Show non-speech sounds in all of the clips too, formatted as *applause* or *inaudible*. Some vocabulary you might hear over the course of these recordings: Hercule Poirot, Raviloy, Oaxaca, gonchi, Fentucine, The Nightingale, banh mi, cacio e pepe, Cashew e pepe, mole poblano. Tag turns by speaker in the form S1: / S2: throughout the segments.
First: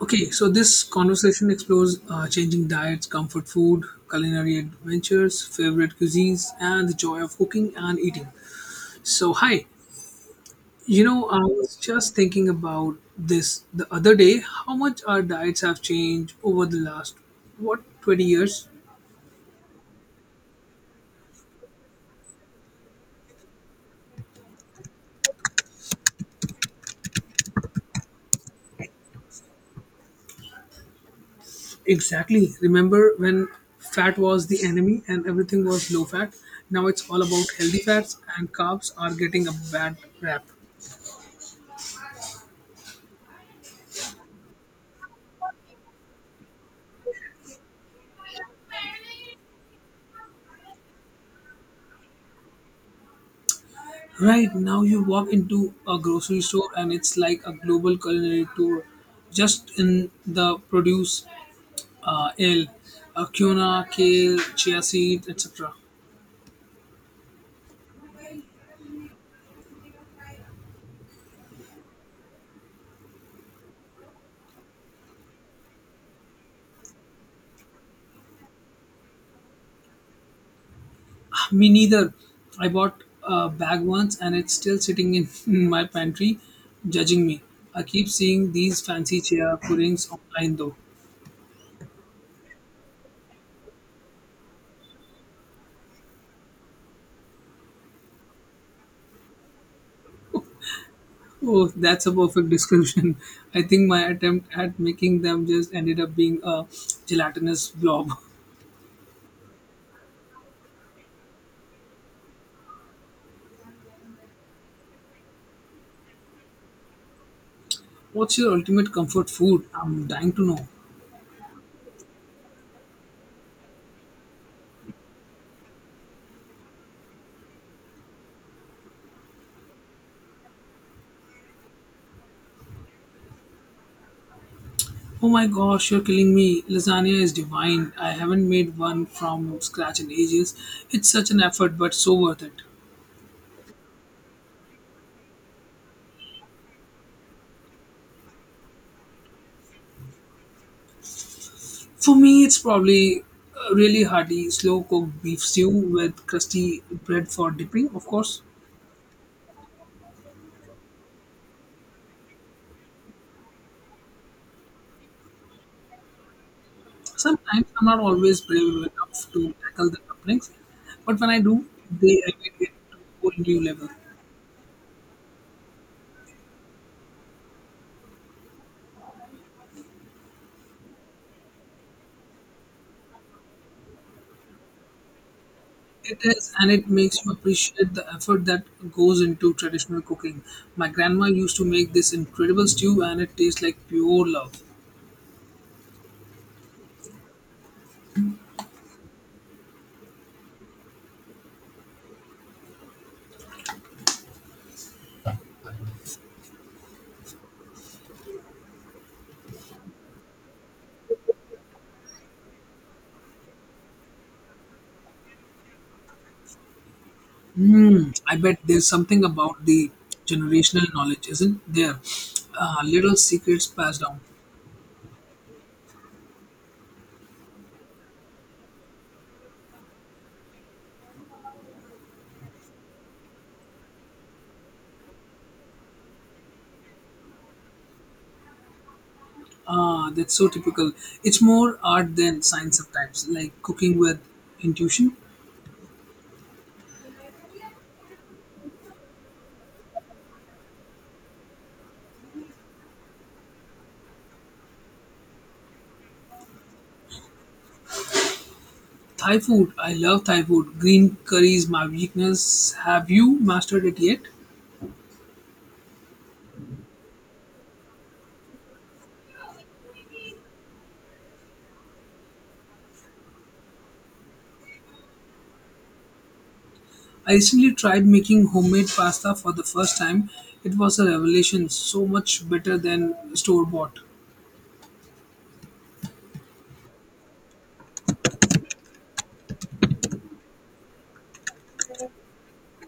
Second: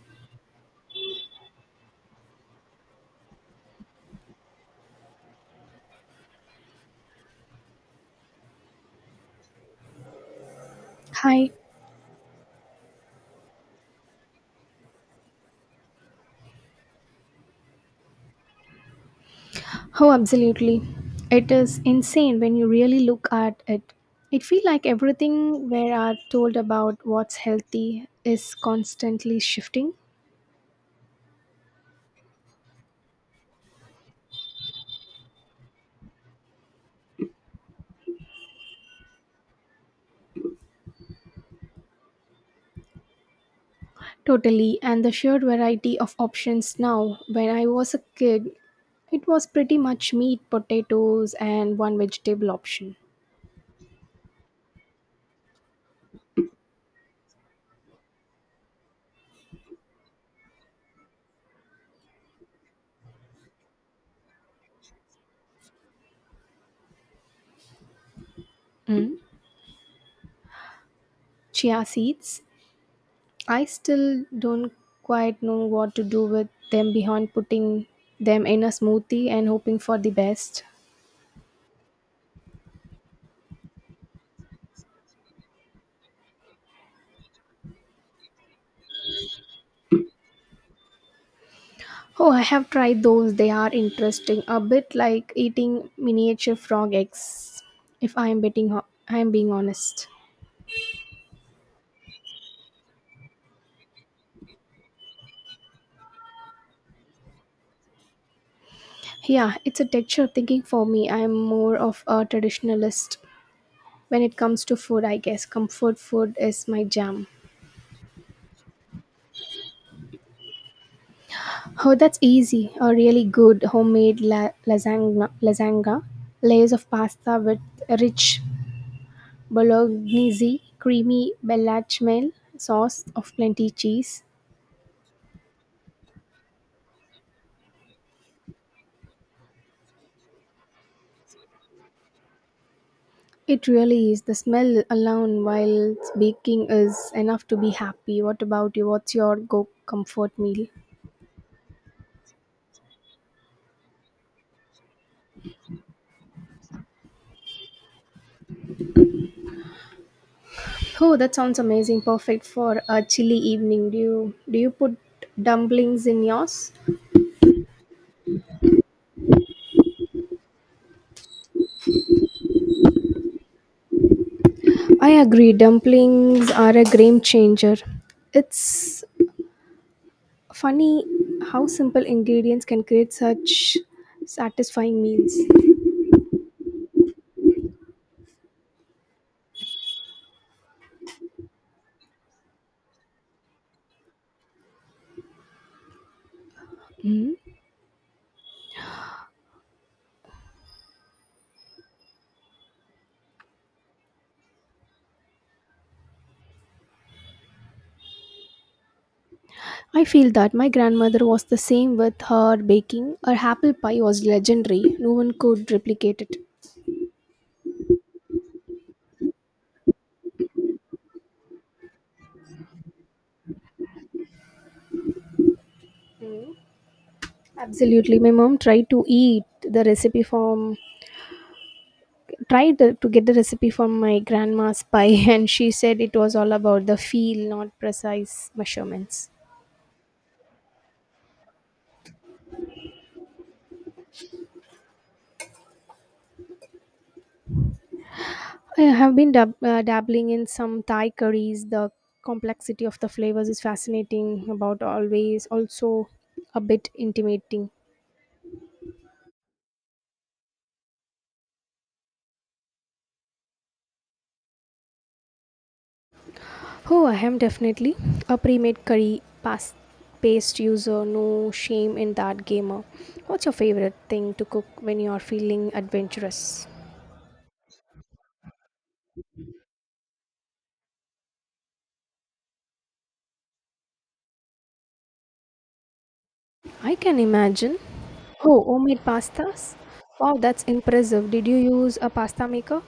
S1: Okay, so this conversation explores changing diets, comfort food, culinary adventures, favorite cuisines, and the joy of cooking and eating. So, hi, you know, I
S2: Hi.
S1: was just thinking about this the other day how much our diets have changed over the last, what, 20 years?
S2: Oh, absolutely. It is insane when you really look at it. It feels like everything we are told about what's healthy is constantly shifting.
S1: Exactly. Remember when fat was the enemy and everything was low fat? Now it's all about healthy fats, and carbs are getting a bad rap.
S2: Totally. And the sheer variety of options now. When I was a kid, it was pretty much meat, potatoes, and one vegetable option.
S1: Right now, you walk into a grocery store and it's like a global culinary tour. Just in the produce, ale, quinoa, kale, chia seed, etc.
S2: Chia seeds. I still don't quite know what to do with them beyond putting them in a smoothie and hoping for the best.
S1: Me neither. I bought a bag once and it's still sitting in *laughs* in my pantry, judging me. I keep seeing these fancy chia puddings online though.
S2: Oh, I have tried those. They are interesting. A bit like eating miniature frog eggs, if I am betting ho- I am being honest.
S1: Oh, that's a perfect description. *laughs* I think my attempt at making them just ended up being a gelatinous blob. *laughs*
S2: Yeah, it's a texture of thinking for me. I am more of a traditionalist when it comes to food, I guess. Comfort food is my jam.
S1: What's your ultimate comfort food? I'm dying to know.
S2: Oh, that's easy. A really good homemade lasagna, layers of pasta with rich bolognese, creamy bechamel sauce of plenty cheese.
S1: Oh my gosh, you're killing me. Lasagna is divine. I haven't made one from scratch in ages. It's such an effort, but so worth it.
S2: It really is. The smell alone while baking is enough to be happy. What about you? What's your go comfort meal?
S1: For me, it's probably a really hearty, slow cooked beef stew with crusty bread for dipping, of course.
S2: Oh, that sounds amazing. Perfect for a chilly evening. Do you put dumplings in yours?
S1: Sometimes I'm not always brave enough to tackle the dumplings, but when I do, they elevate it to a whole new level.
S2: I agree. Dumplings are a game changer. It's funny how simple ingredients can create such satisfying meals.
S1: It is, and it makes you appreciate the effort that goes into traditional cooking. My grandma used to make this incredible stew, and it tastes like pure love.
S2: I feel that my grandmother was the same with her baking. Her apple pie was legendary. No one could replicate it.
S1: Mm, I bet there's something about the generational knowledge, isn't there? Little secrets passed down.
S2: Absolutely. My mom tried to eat the recipe from tried to get the recipe from my grandma's pie *laughs* and she said it was all about the feel, not precise measurements.
S1: Ah, that's so typical. It's more art than science sometimes, like cooking with intuition.
S2: I have been dabbling in some Thai curries. The complexity of the flavors is fascinating about always also a bit intimidating.
S1: Thai food, I love Thai food. Green curry is my weakness. Have you mastered it yet?
S2: Oh, I am definitely a paste user. No shame in that gamer. What's your favorite thing to cook when you are feeling adventurous?
S1: I recently tried making homemade pasta for the first time. It was a revelation, so much better than store bought.
S2: I can imagine. Oh, homemade pastas? Wow, that's impressive. Did you use a pasta maker?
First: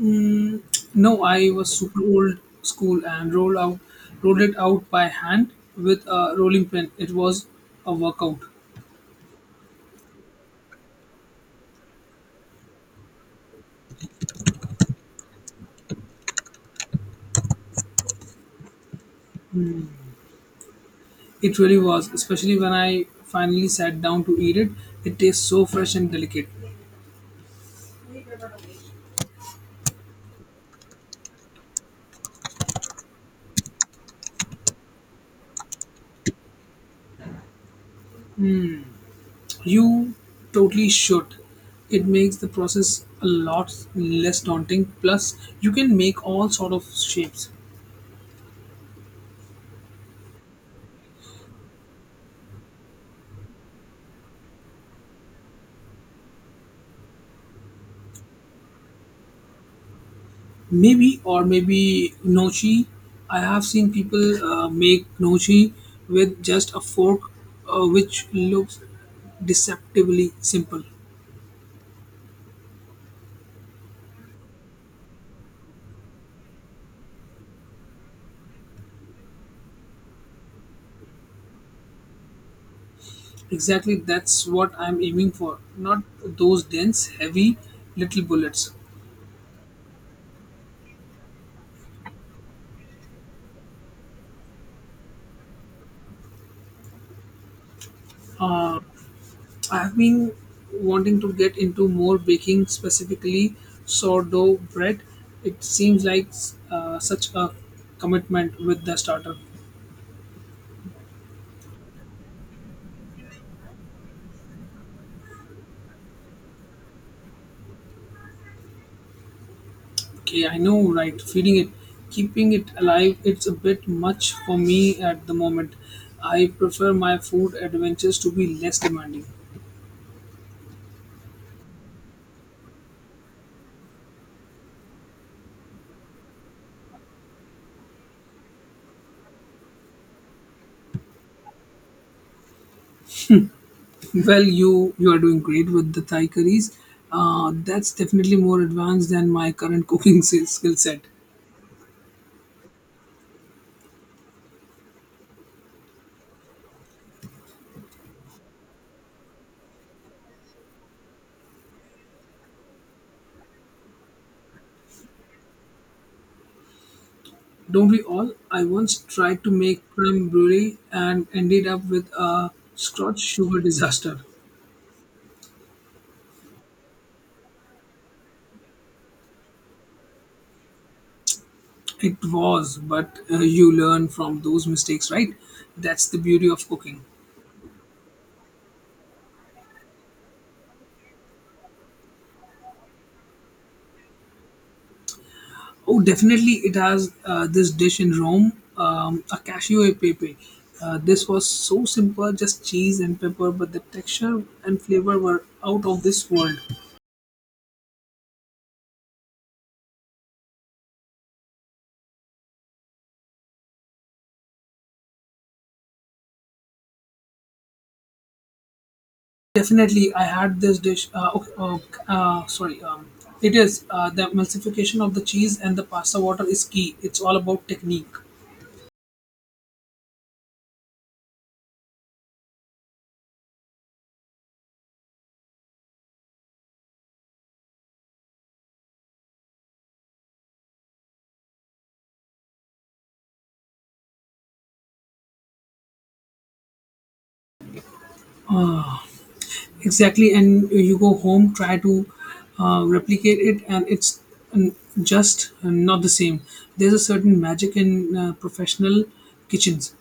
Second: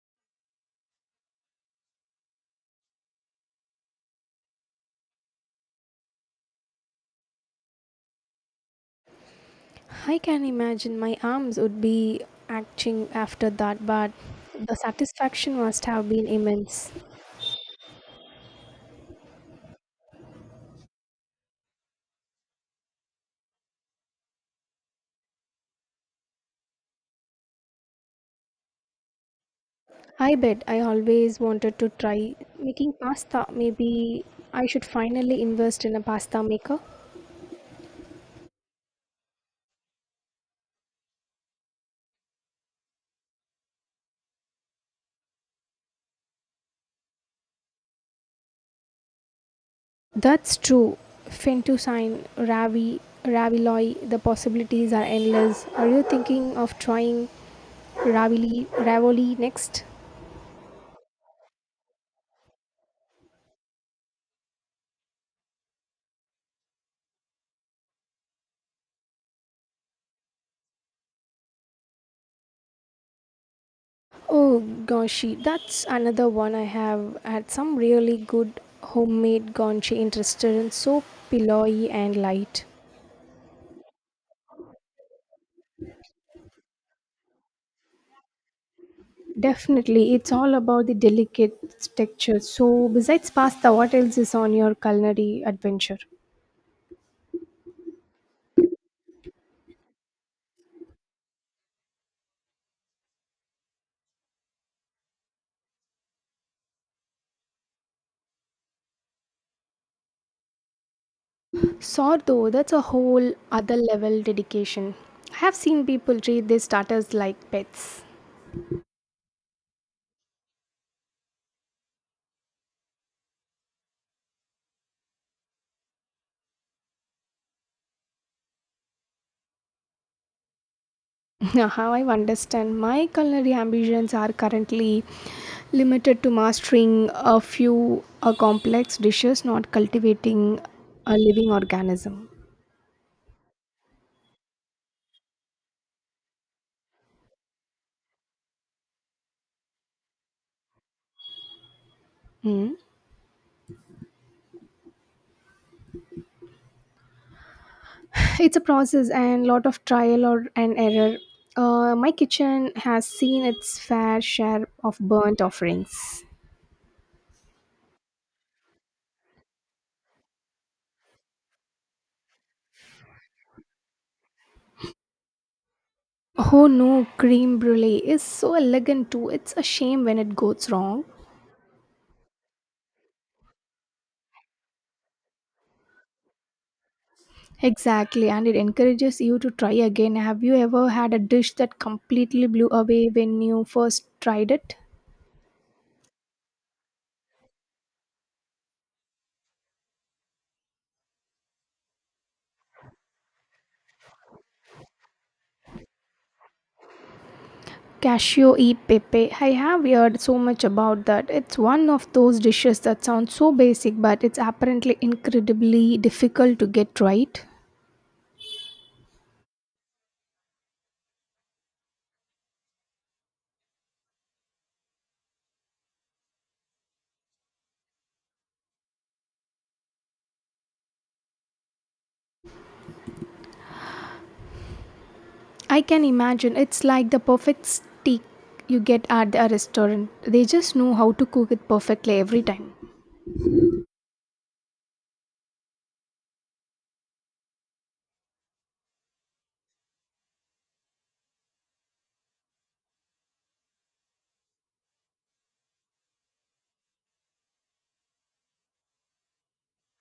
S1: Mm, no, I was super old school and rolled it out by hand with a rolling pin. It was a workout.
S2: I can imagine my arms would be aching after that, but the satisfaction must have been immense.
S1: It really was, especially when I finally sat down to eat it. It tastes so fresh and delicate.
S2: I bet I always wanted to try making pasta. Maybe I should finally invest in a pasta maker.
S1: You totally should. It makes the process a lot less daunting. Plus, you can make all sort of shapes.
S2: That's true. Fentucine, Ravi, Raviloy, the possibilities are endless. Are you thinking of trying Ravili, Ravoli next.
S1: Maybe or maybe nochi. I have seen people make nochi with just a fork, which looks deceptively simple.
S2: Oh goshi, that's another one. I have had some really good homemade gonchi in restaurants, so pillowy and light.
S1: Exactly, that's what I'm aiming for. Not those dense, heavy little bullets.
S2: Definitely, it's all about the delicate texture. So, besides pasta, what else is on your culinary adventure?
S1: I've been wanting to get into more baking, specifically sourdough bread. It seems like such a commitment with the starter.
S2: Sourdough, that's a whole other level dedication. I have seen people treat their starters like pets.
S1: Okay, I know, right? Feeding it, keeping it alive, it's a bit much for me at the moment. I prefer my food adventures to be less demanding. *laughs*
S2: *laughs* How I understand my culinary ambitions are currently limited to mastering a few complex dishes, not cultivating a living organism.
S1: Well, you are doing great with the Thai curries. That's definitely more advanced than my current cooking *laughs* skill set.
S2: Mm. It's a process and lot of trial or and error. My kitchen has seen its fair share of burnt offerings.
S1: Don't we all? I once tried to make creme brulee and ended up with a scotch sugar disaster.
S2: Oh no, cream brulee is so elegant too. It's a shame when it goes wrong.
S1: It was, but you learn from those mistakes, right? That's the beauty of cooking.
S2: Exactly, and it encourages you to try again. Have you ever had a dish that completely blew away when you first tried it?
S1: Oh, definitely, it has this dish in Rome, a cashew e pepe. This was so simple, just cheese and pepper, but the texture and flavor were out of this world.
S2: Cashew e pepe. I have heard so much about that. It's one of those dishes that sounds so basic, but it's apparently incredibly difficult to get right.
S1: Definitely, I had this dish. Okay, uh, sorry, um, it is the emulsification of the cheese and the pasta water is key. It's all about technique.
S2: I can imagine it's like the perfect steak you get at a restaurant. They just know how to cook it perfectly every time.
S1: Exactly, and you go home try to replicate it and it's, mm, just not the same. There's a certain magic in professional kitchens.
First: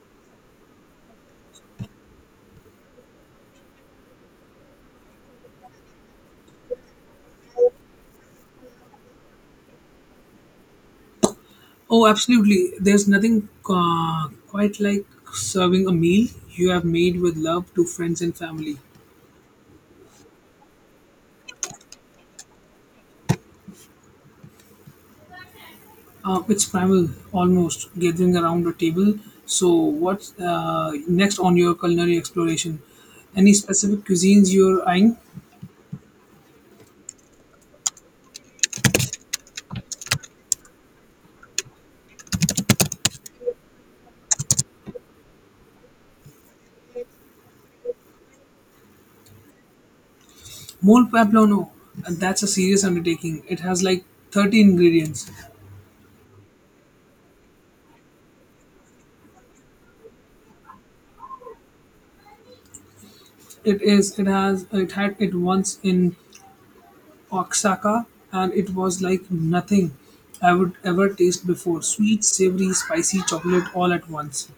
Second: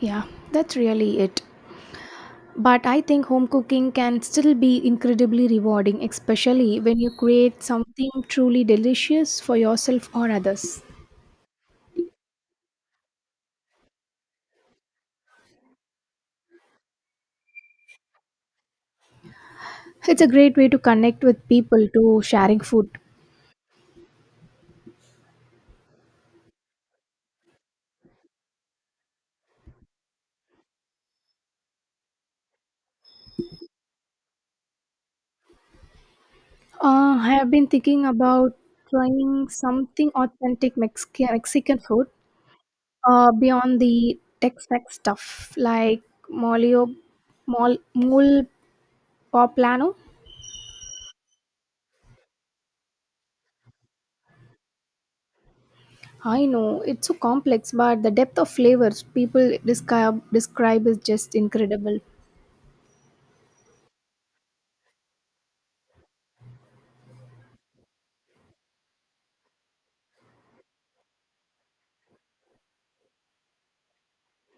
S2: Yeah, that's really it. But I think home cooking can still be incredibly rewarding, especially when you create something truly delicious for yourself or others.
S1: Oh, absolutely, there's nothing quite like serving a meal you have made with love to friends and family.
S2: It's a great way to connect with people to sharing food.
S1: It's primal, almost, gathering around a table. So what's next on your culinary exploration? Any specific cuisines you're eyeing?
S2: I have been thinking about trying something Mexican food beyond the Tex-Mex stuff like molio, mole poblano.
S1: Mole poblano. And that's a serious undertaking. It has like 30 ingredients.
S2: I know it's so complex, but the depth of flavors people describe is just incredible.
S1: It is, it has, it had it once in Oaxaca, and it was like nothing I would ever taste before. Sweet, savory, spicy chocolate all at once.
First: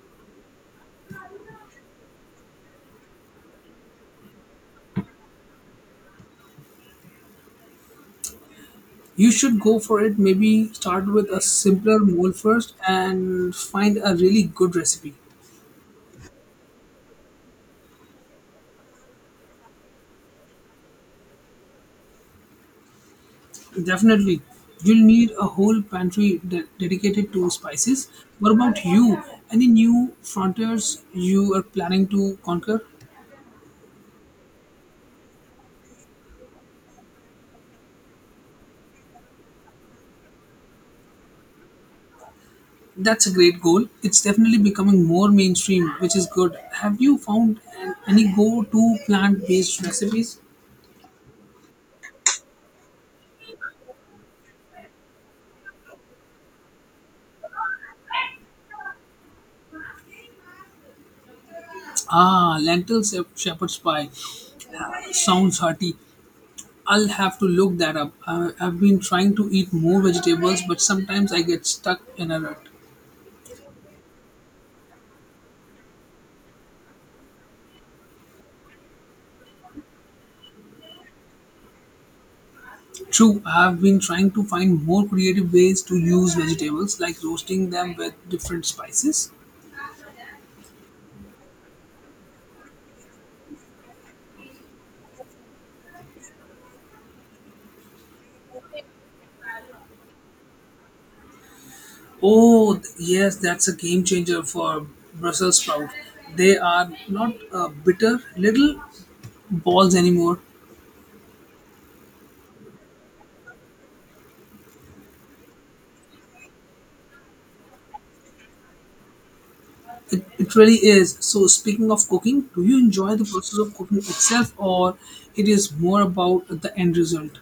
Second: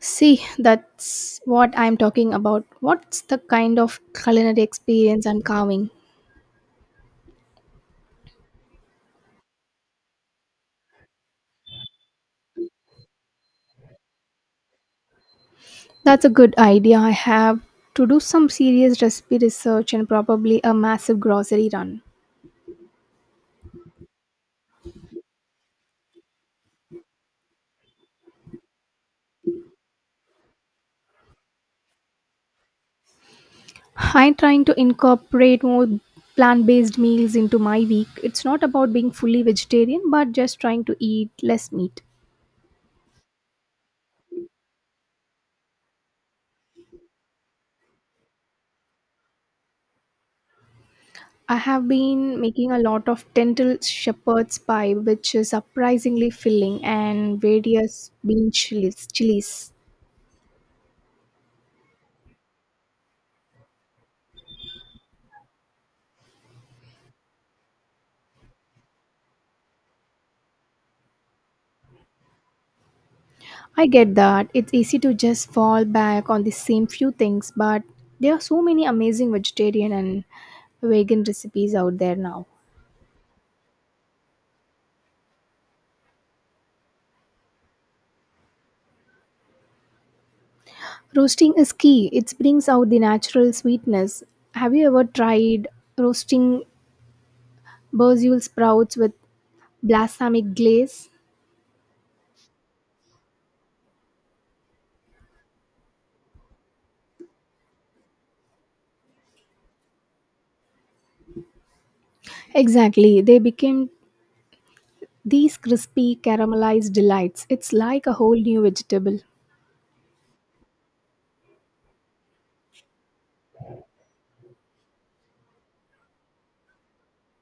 S2: See, that's what I'm talking about. What's the kind of culinary experience I'm carving?
S1: You should go for it. Maybe start with a simpler mole first and find a really good recipe.
S2: That's a good idea. I have to do some serious recipe research and probably a massive grocery run.
S1: Definitely, you'll need a whole pantry dedicated to spices. What about you? Any new frontiers you are planning to conquer?
S2: I'm trying to incorporate more plant-based meals into my week. It's not about being fully vegetarian, but just trying to eat less meat.
S1: That's a great goal. It's definitely becoming more mainstream, which is good. Have you found any go to plant based recipes?
S2: I have been making a lot of lentil shepherd's pie, which is surprisingly filling, and various bean chilies.
S1: Ah, lentil shepherd's pie. Sounds hearty. I'll have to look that up. I've been trying to eat more vegetables, but sometimes I get stuck in a rut.
S2: I get that it's easy to just fall back on the same few things, but there are so many amazing vegetarian and vegan recipes out there now.
S1: True, I've been trying to find more creative ways to use vegetables, like roasting them with different spices.
S2: Roasting is key, it brings out the natural sweetness. Have you ever tried roasting basil sprouts with balsamic glaze?
S1: Oh, yes, that's a game changer for Brussels sprout. They are not bitter little balls anymore.
S2: Exactly. They became these crispy caramelized delights, it's like a whole new vegetable.
S1: It really is. So, speaking of cooking, do you enjoy the process of cooking itself, or it is more about the end result?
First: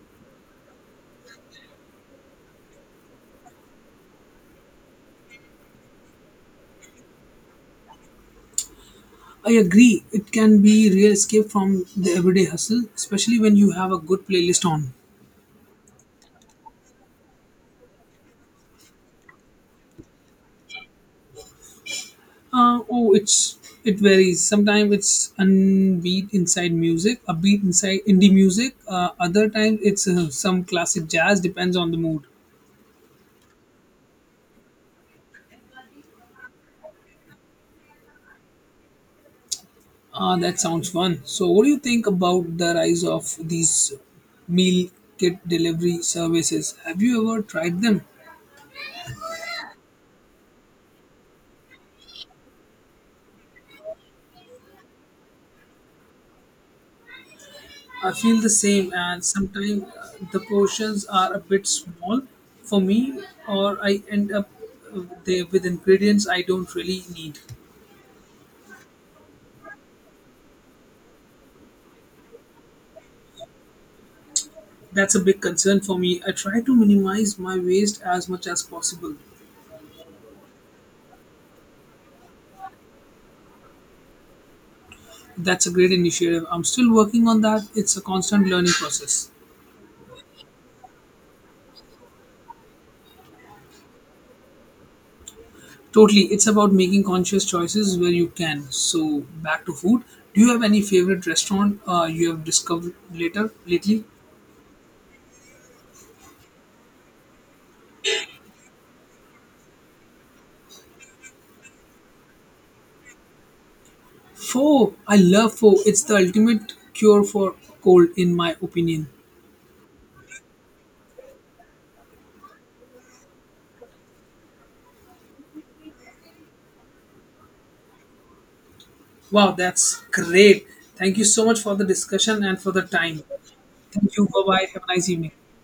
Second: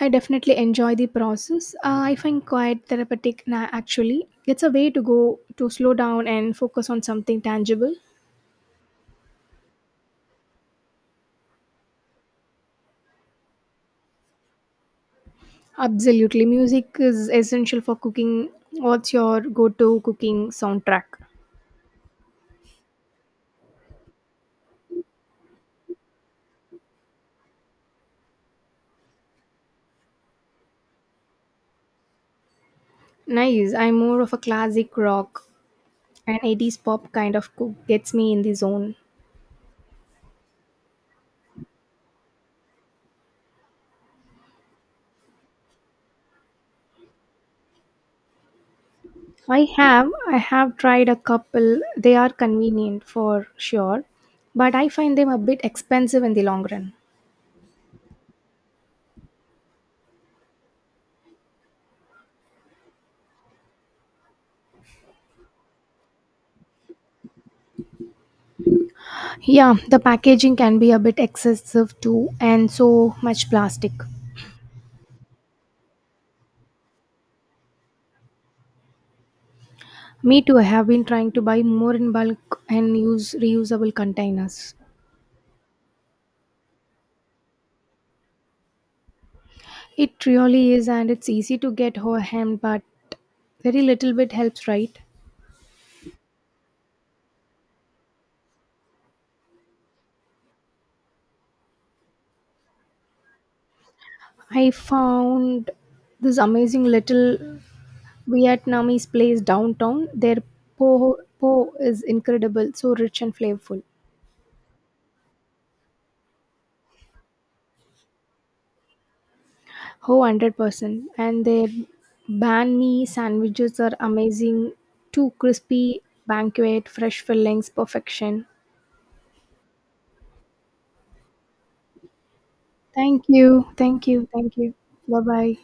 S2: I definitely enjoy the process. I find quite therapeutic actually. It's a way to go to slow down and focus on something tangible.
S1: I agree. It can be real escape from the everyday hustle, especially when you have a good playlist on.
S2: Absolutely. Music is essential for cooking. What's your go to cooking soundtrack?
S1: Uh, oh, it's it varies. Sometimes it's unbeat inside music, a beat inside indie music. Other times it's some classic jazz. Depends on the mood.
S2: Nice. I'm more of a classic rock and 80s pop kind of cook. Gets me in the zone.
S1: That sounds fun. So, what do you think about the rise of these meal kit delivery services? Have you ever tried them?
S2: I have. I have tried a couple. They are convenient for sure, but I find them a bit expensive in the long run.
S1: I feel the same, and sometimes the portions are a bit small for me, or I end up there with ingredients I don't really need.
S2: Yeah, the packaging can be a bit excessive too, and so much plastic.
S1: That's a big concern for me. I try to minimize my waste as much as possible.
S2: Me too, I have been trying to buy more in bulk and use reusable containers.
S1: That's a great initiative. I'm still working on that. It's a constant learning process.
S2: It really is, and it's easy to get overwhelmed, but very little bit helps, right?
S1: Totally. It's about making conscious choices where you can. So, back to food. Do you have any favorite restaurant you have discovered later lately?
S2: I found this amazing little Vietnamese place downtown. Their po po is incredible, so rich and flavorful.
S1: Pho. I love pho. It's the ultimate cure for cold in my opinion.
S2: Oh, 100%. And their banh mi sandwiches are amazing. Too crispy, banquet, fresh fillings, perfection.
S1: Wow, that's great. Thank you so much for the discussion and for the time.
S2: Thank you. Thank
S1: Thank you.
S2: you. Thank
S1: Bye-bye.
S2: you.
S1: Have a nice
S2: Bye
S1: evening.
S2: bye.